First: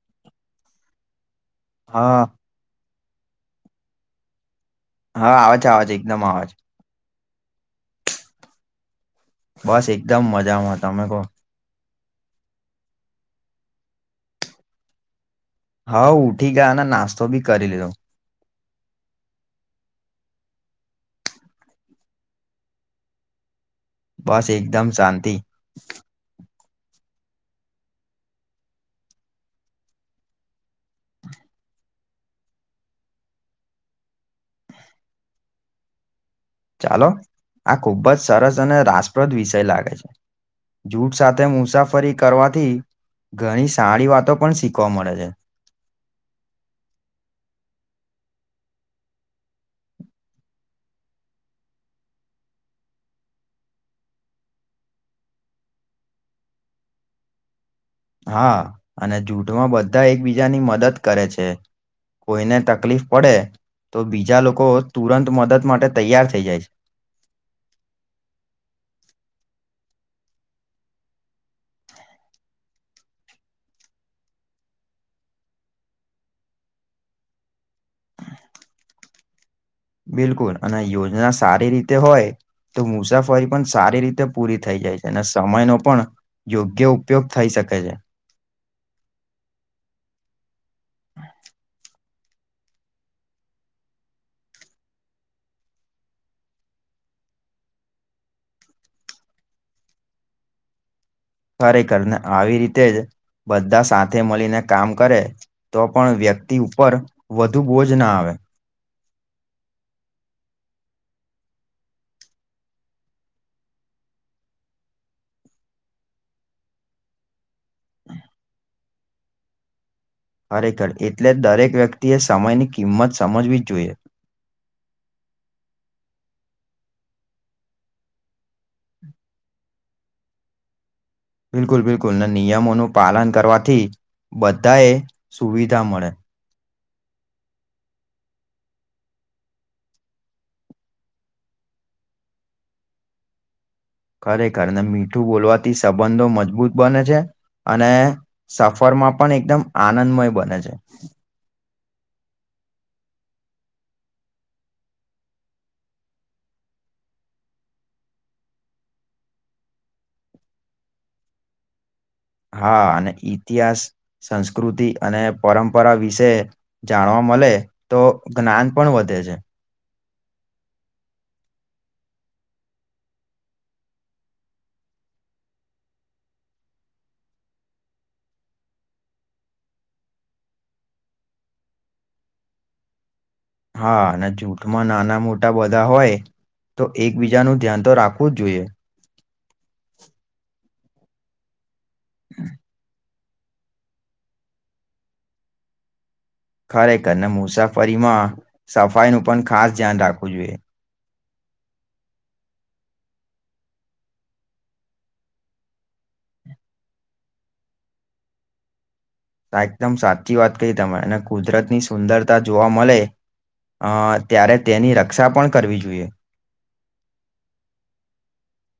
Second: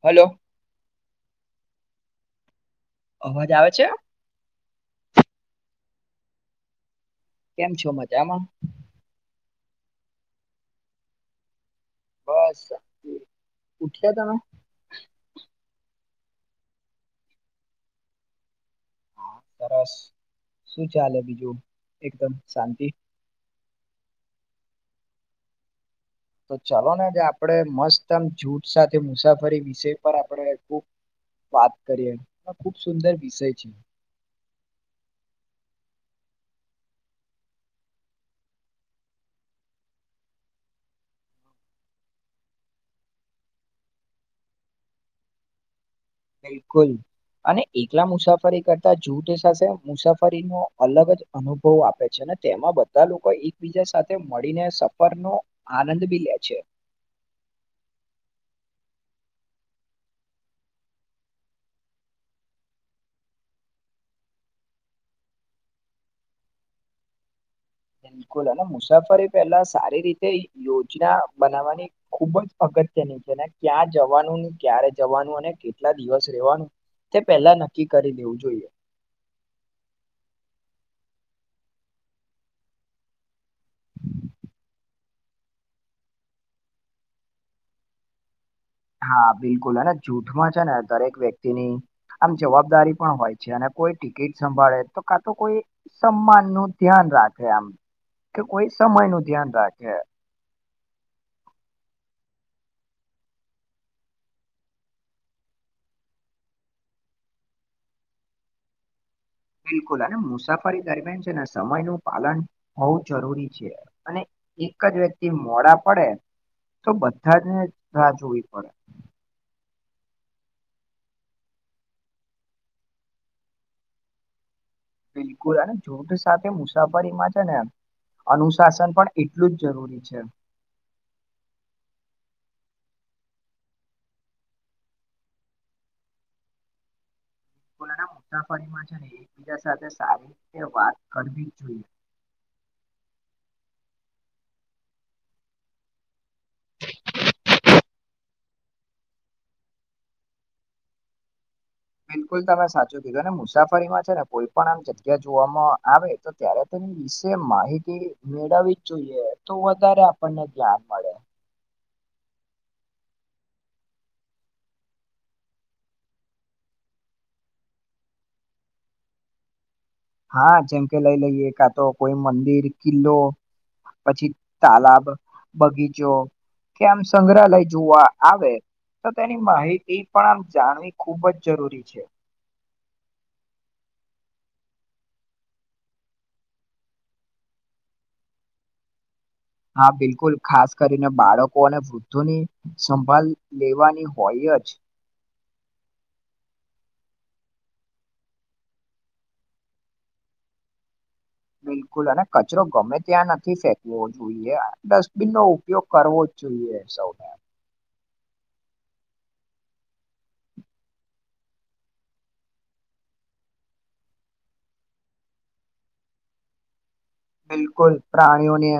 Hello હા અવાજ આવે છે? હા આવે છે આવે છે એકદમ આવે છે કેમ છો મજામાં? બસ એકદમ મજામાં તમે કો બસ ઉઠ્યા તમે? હવ ઉઠી ગયા અને નાસ્તો બી કરી લીધો. હા સરસ શું ચાલે બીજું એકદમ શાંતિ બસ એકદમ શાંતિ તો ચાલોને આજે આપણેે મસ્ત આમ જૂઢ સાથે મુસાફરી વિષય પર આપણેે ખૂબ વાત કરીએ આ ખુબ સુંદર વિષય છે. ચાલો આ ખુબ જ સરસ અને રાસપ્રદ વિષય લાગે છે. જૂઠ સાથે મુસાફરી કરવાથી ઘણી સારી વાતો પણ શીખવા મળે છે. બિલકુલ અને એકલા મુસાફરી કરતા જૂથ સાથે મુસાફરીનો અલગ જ અનુભવ આપે છે. ને તેમાં બધા લોકો એકબીજા સાથે મળીને સફર નો આનંદ બી લે છે. [inaudible] હા અને જૂઠમાં બધા એકબીજાની મદદ કરે છે. કોઈને તકલીફ પડે તો બીજા લોકો તુરંત મદદ માટે તૈયાર થઈ જાય છે. [inaudible] બિલકુલ. અને મુસાફરી પહેલા સારી રીતે યોજના બનાવવાની ખુબ જ અગત ગત્યની છે, ને ક્યાં જવાનું, ને ક્યારે જવાનું, અને કેટલા દિવસ રહેવાનું તે પહેલા નક્કી કરી દેવું જોઈએ. બિલકુલ. અને યોજના સારી રીતે હોય તો મુસાફરી પણ સારી રીતે પૂરી થઈ જાય છે, અને સમયનો પણ યોગ્ય ઉપયોગ થઈ શક કે છે. હા બિલકુલ. અને જૂઠમાં છે ને દરેક વ્યક્તિની આમ જવાબદારી પણ હોય છે. અને કોઈ ટિકિટ સંભાળે, તો કા તો કોઈ સમાનનું ધ્યાન રાખે આમ, કે કોઈ સમયનું ધ્યાન રાખે. ખરેખર. ને આવી રીતે જ બધા સાથે મળીને કામ કરે તો પણ વ્યક્તિ ઉપર વધુ બોજ ન આવે. [inaudible] બિલકુલ. અને મુસાફરી દરમિયાન છે ને સમયનું પાલન હોવું જરૂરી છે. અને એક જ વ્યક્તિ મોડા પડે તો બધાં જ ને રાહ જોવી પડે. ખરેખર એટલે દરેક વ્યક્તિએ સમયની કિંમત સમજવી જ જોઈએ. બિલકુલ. અને જૂઠ સાથે મુસાફરીમાં છે ને અનુશાસન પણ એટલું જ જરૂરી છે. બિલકુલ-બિલકુલ. ને નિયમોનું પાલન કરવાથી બધા એ સુવિધા મળે. [inaudible] મુસાફરીમાં છે ને એકબીજા સાથે સારી રીતે વાત કરવી જ જોઈએ. [inaudible] ખરેખર. ને મીઠું બોલવાથી સંબંધો મજબૂત બને છે. અને સફરમાં પણ એકદમ આનંદમય બને છે. બિલકુલ તમે સાચું કીધું ને મુસાફરીમાં છે ને કોઈ પણ આમ જગ્યા જોવામાં આવે તો ત્યારે તે વિશે માહિતી મેળવવી જ જોઈએ તો વધારે આપણને જ્ઞાન મળે. હા અને ઇતિહાસ, સંસ્કૃતિ અને પરંપરા વિશે જાણવામાં મલે તો જ્ઞાન પણ વધે છે. હા જેમ કે લઈ લઈએ કાતો કોઈ મંદિર, કિલ્લો પછી તાલાબ, બગીચો કે આમ સંગ્રહાલય જોવા આવે તો તેની માહિતી પણ આમ જાણવી ખૂબજ જરૂરી છે. હા અને જૂઠમાં નાના મોટા બધા હોય તો એકબીજાનું ધ્યાન તો રાખવું જ જોઈએ. હા બિલકુલ ખાસ કરીને બાળકો અને વૃદ્ધોની સંભાલ લેવાની હોય જ ખરેખરને મુસાફરીમાં સફાઈનુ પણ ખાસ ધ્યાન રાખવું જોઈએ. બિલકુલ અને કચરો ગમે ત્યાં નથી ફેંકવો જોઈએ ડસ્ટબિનનો ઉપયોગ કરવો જોઈએ સૌઅ ને આ એકદમ સાચી વાત કહી તમે અને કુદરતની સુંદરતા જોવા મલે અ ત્યારે તેની રક્ષા પણ કરવી જોઈએ. બિલકુલ પ્રાણીઓને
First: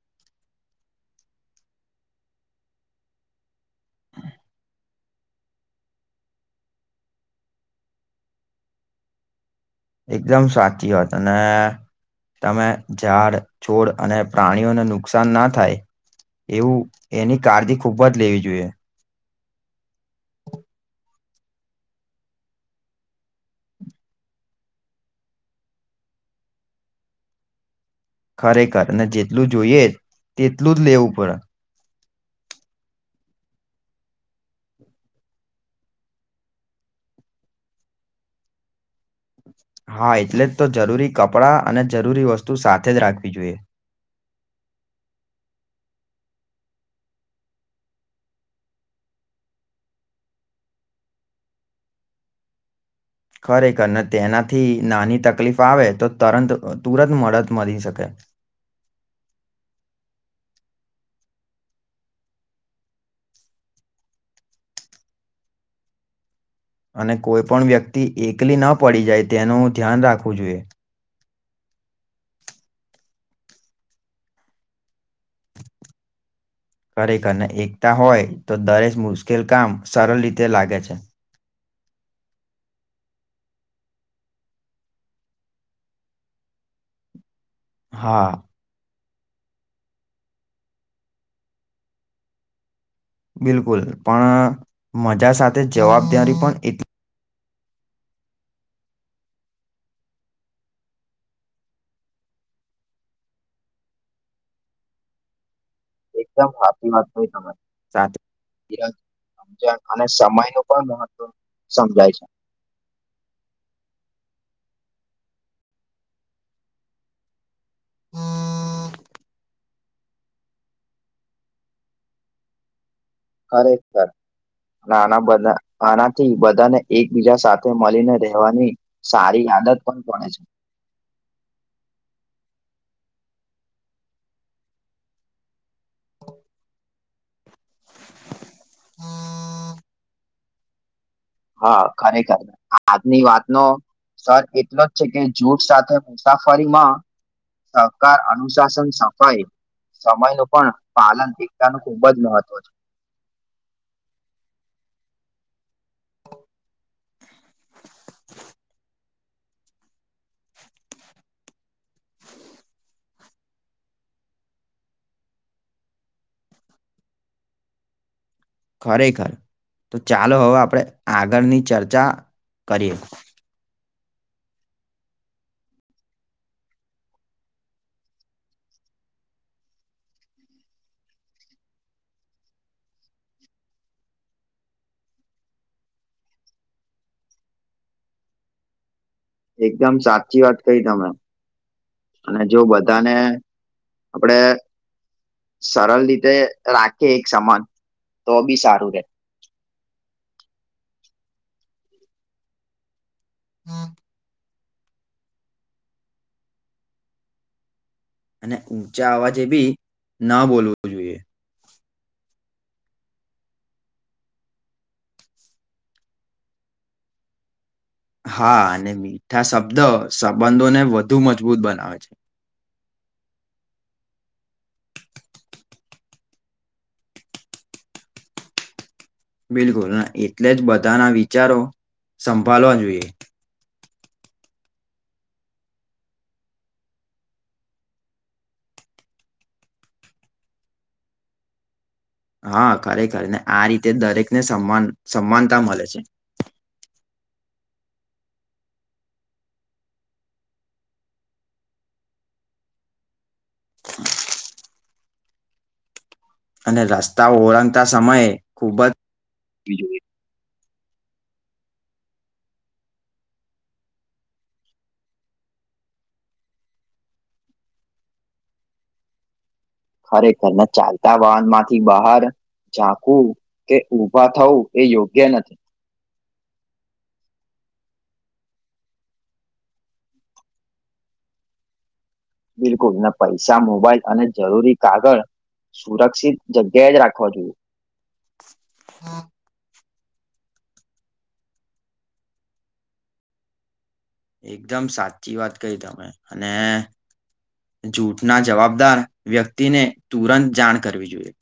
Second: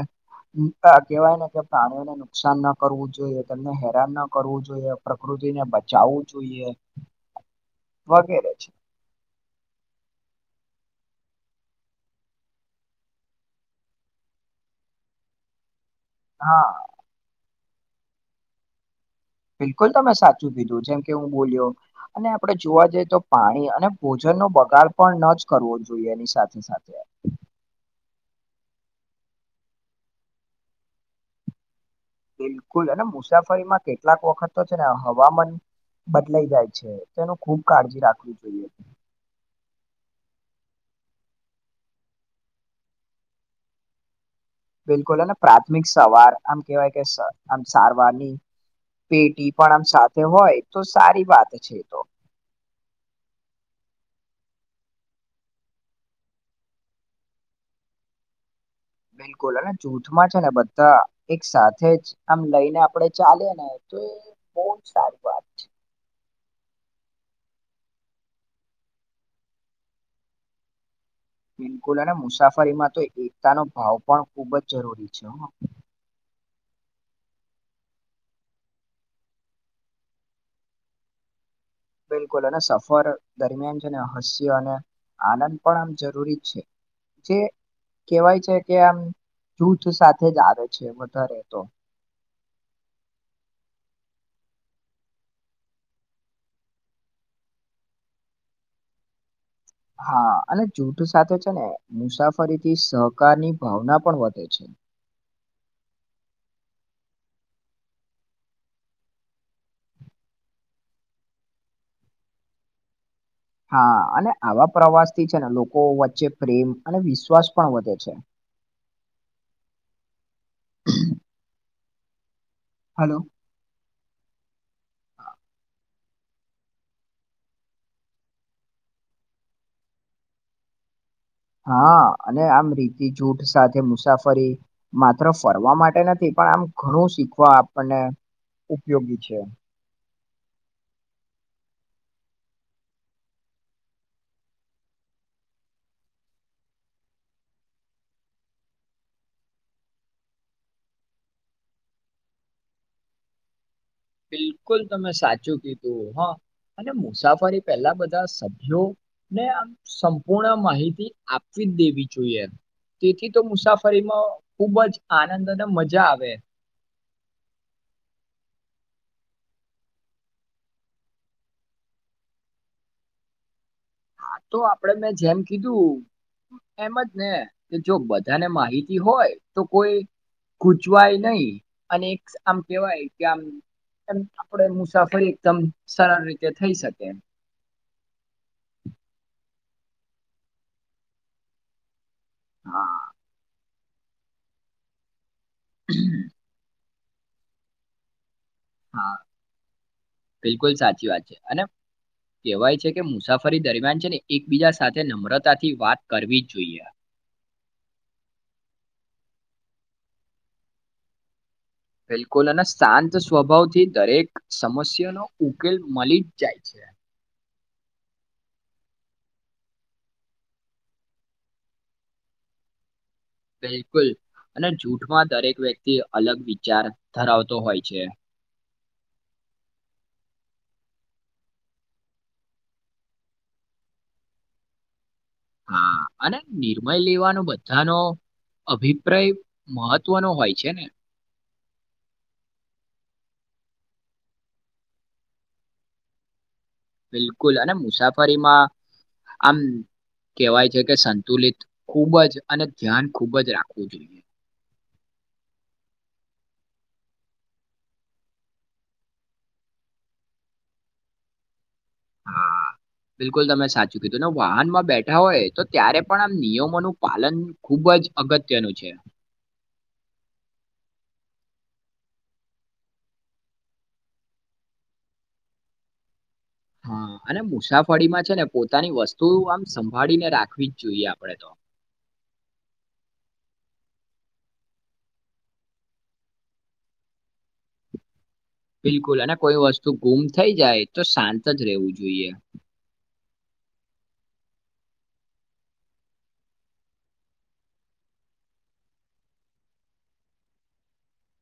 કેવાયને કે પ્રાણીઓને નુકસાન ન કરવું જોઈએ તેમને હેરાન ના કરવું જોઈએ પ્રકૃ તિને બચાવવું જોઈએ વગેરે છે. એકદમ સાચી વાત અને તમે ઝાડ છોડ અને પ્રાણીઓને નુકસાન ના થાય હા એવું એની કાળજી ખૂબજ લેવી જોઈએ. બિલકુલ તમે સાચું કીધું જેમ કે હું બોલ્યો અને આપણેે જોવા જઈએ તો પાણી અને ભોજન નો બગાડ પણ ન જ કરવો જોઈએ એની સાથે સાથે ખરેખર અને જેટલું જોઈએ તેટલું જ લેવું પડે બિલકુલ અને મુસાફરીમાં કેટલાક વખત તો છે ને હવામાન બદલાઈ જાય છે તેનું ખૂબ કાળજી રાખવી જોઈએ. હા એટલે જ તો જરૂરી કપડાં અને જરૂરી વસ્તુ સાથે જ રાખવી જોઈએ. બિલકુલ અને પ્રાથમિક સવાર આમ કેવાય કે સ આમ સારવારની પેટી પણ આમ સાથે હોય તો સારી વાત છે તો ખરેખરને તેનાથી નાની તકલીફ આવે તો તરંત તુરંત મદદ મળી શકે. [inaudible] બિલકુલ અને જૂથમાં છે ને બધા એક સાથે જ આમ લઈને આપડે ચાલેએ ને તો એ બોવ જ સારી વાત છે. અને કોઈપણ વ્યક્તિ એકલી ન પડી જાય તેનું ધ્યાન રાખવું જોઈએ. બિલકુલ અને મુસાફરીમાં તો એકતાનો ભાવ પણ ખુબ જ જરૂરી છે હ [inaudible] ખરેખરને એકતા હોય તો દરેક મુશ્કેલ કામ સરળ રીતે લાગે છે. બિલકુલ અને સફર દરમિયાન છે ને હાસ્ય અને આનંદ પણ આમ જરૂરી છે જે હા કેહેવાય છે કે આમ જૂથ સાથે જ આવે છે વધારે તો બિલકુલ પણ મજા સાથે જવાબદારી પણ એટલી હા અને જૂઠ સાથે છે ને મુસાફરીથી સહકારની ભાવના પણ વધે છે. [inaudible] એકદમ સાચી વાત કહી તમે સાથે સમજણ અને સમયનું પણ મહત્વ સમજાય છે. [inaudible] હા અને આવા પ્રવાસથી છે ને લોકો વચ્ચે પ્રેમ અને વિશ્વાસ પણ વધે છે. હાલો. કટ આના બધા આનાથી બધાને એકબીજા સાથે મળીને રહેવાની સારી આદત પણ કોણે છે. હા અને આમ રીતિ જૂઠ સાથે મુસાફરી માત્ર ફરવા માટે નથી. પણ આમ ઘણું શીખવા આપણને ઉપયોગી છે. હા ખરેખર, આજની વાતનો સર એટલો જ છે કે જૂથ સાથે મુસાફરીમાં સકાર, અનુશાસન, સફાઈ સમયનું પણ પાલન થતાનું ખુબ જ મહત્વ છે. બિલકુલ તમે સાચું કીધ હા અને મુસાફરી પહેલા બધા સભ્યો ને આમ સંપૂર્ણ માહિતી આપવી જ દેવી જોઈએ એમ. તેથી તો મુસાફરીમાં ખુબ જ આનંદ અને મજા આવે. ખરેખર. તો ચાલો હવે આપણે આગળની ચર્ચા કરીએ. આ તો આપડે મેં જેમ કીધું એમ જ ને કે જો બધાને માહિતી હોય તો કોઈ ખૂચવાય નહી અને આમ કેવાય કે આમ એમ આપણે મુસાફરી એકદમ સરળ રીતે થઈ શકે. એકદમ સાચી વાત કહી તમે. અને જો હા બધાને આપડે સરલ રીતે રાખીએ એક સમાન તો બી સારું રે. હા બિલકુલ સાચી વાત છે, અને કેહેવાય છે કે મુસાફરી દરમિયાન છે ને એક બીજા સાથે નમ્રતાથી વાત કરવી જ જોઈએ. અને ઊંચા અવાજે બી ન બોલવું જોઈએ. બિલકુલ અને શાંત સ્વભાવ થી દરેક સમસ્યાનો ઉકેલ મલી જ જાય છે. [inaudible] હા અને મીઠા શબ્દ સંબંધોને વધુ મજબૂત બનાવે છે. બિલકુલ. અને જૂઠમાં દરેક વ્યક્તિ અલગ વિચાર ધરાવતો હોય છે. બિલકુલ અને એટલે જ બધાના વિચારો સંભાળવા જોઈએ. હા અને નિર્મય લેવાનું બધા નો અભિપ્રાય મહત્વનો હોય છે ને. હા ખરેખર, ને આ રીતે દરેકને સમાન સમાનતા મલે છે. બિલકુલ અને મુસાફરીમાં આમ કહેવાય છે કે સંતુલિત ખૂબ જ અને ધ્યાન ખૂબ જ રાખવું જોઈએ. અને રસ્તા ઓરંગતા સમયે ખૂબ જ [unintelligible] હા. બિલકુલ તમે સાચું કીધું, ને વાહનમાં બેઠા હોય તો ત્યારે પણ આમ નિયમોનું પાલન ખુબ ખૂબ જ અગત્યનું છે. ખરેખર, ને ચાલતા વાહન માંથી બહાર ચાકવું કે ઉભા થવું એ યોગ્ય નથી. હા. અને મુસાફરીમાં છે ને પોતાની વસ્તુ આમ સંભાળીને રાખવી જ જોઈએ આપણે તો. બિલકુલ, ને પૈસા, મોબાઈલ અને જરૂરી કાગળ સુરક્ષિત જગ્યાએ જ રાખવા જોઈએ. બિલકુલ અને કોઈ વસ્તુ ગુમ થઈ જાય તો શાંત જ રહેવું જોઈએ. એકદમ સાચી વાત કહી તમે. અને જૂઠના જવાબદાર વ્યક્તિને તુરંત જાણ કરવી જોઈએ.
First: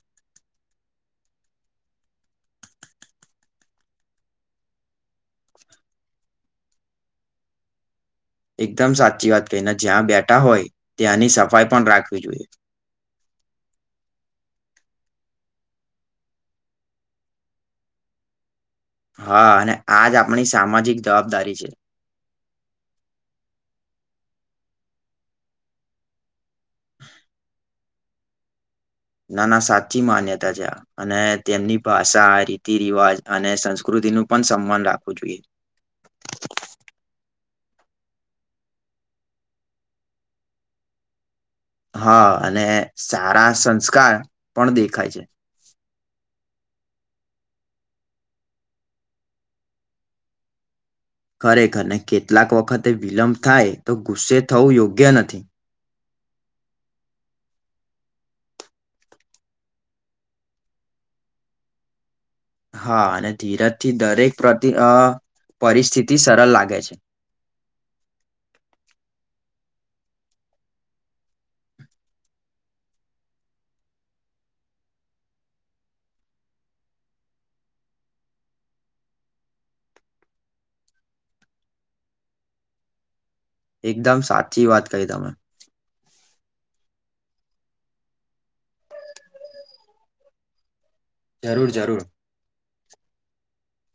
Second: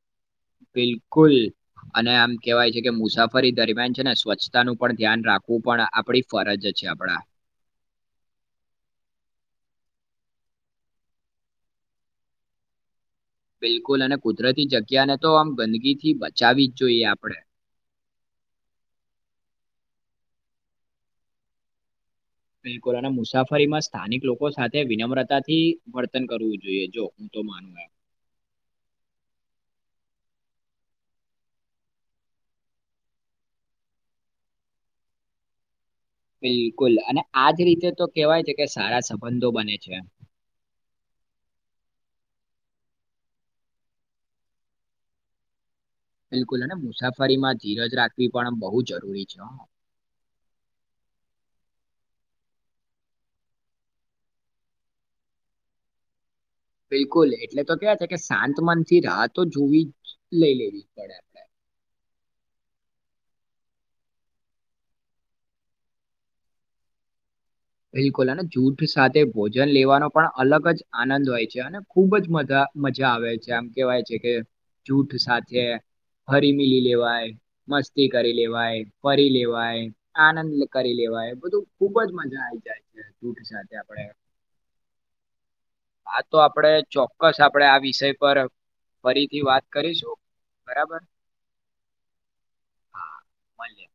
બિલકુલ. અને આમ કેવાય છે કે મુસાફરી દરમિયાન છે ને સ્વચ્છતા નું પણ ધ્યાન રાખવું પણ આપડી ફરજ જ છે આપડા એકદમ સાચી વાત કહીને જ્યાં બેઠા હોય, ત્યાંની સફાઈ પણ રાખવી જોઈએ. [inaudible] બિલકુલ અને કુદરતી જગ્યાને તો આમ ગંદકી થી બચાવી જ જોઈએ આપડે. હા અને આજ આપણી સામાજિક જવાબદારી છે. બિલકુલ અને મુસાફરીમાં સ્થાનિક લોકો સાથે વિનમ્રતાથી વર્તન કરવું જોઈએ જો તો માનું નાના સાચી માન્યતા છે અને તેમની ભાષા રીતિ રિવાજ અને સંસ્કૃતિ નું પણ સન્માન રાખવું જોઈએ. બિલકુલ અને આજ રીતે તો કેહેવાય છે કે સારા સંબંધો બને છે. હા અને સારા સંસ્કાર પણ દેખાય છે. બિલકુલ અને મુસાફરીમાં ધીરજ રાખવી પણ બહુ જરૂરી છે હો. ખરેખરને કેટલાક વખતે વિલંબ થાય તો ગુસ્સે થવું યોગ્ય નથી. બિલકુલ એટલે તો કે છે કે શાંત મન થી રાહતો જોવી જ લઈ લેવી પડે આપડે. હા અને ધીરજથી દરેક પ્રતિ પરિસ્થિતિ સરળ લાગે છે. બિલકુલ અને જૂથ સાથે ભોજન લેવાનો પણ અલગ જ આનંદ હોય છે અને ખુબ જ મજા મજા આવે છે આમ કેવાય છે કે જૂથ સાથે ફરી મિલી લેવાય મસ્તી કરી લેવાય ફરી લેવાય આનંદ કરી લેવાય બધું ખુબજ મજા આ એકદમ સાચી વાત કહી તમે. આ તો આપડે ચોક્કસ આપડે આ વિષય પર ફરીથી વાત કરીશું બરાબર. જરૂર જરૂર. હા પછી.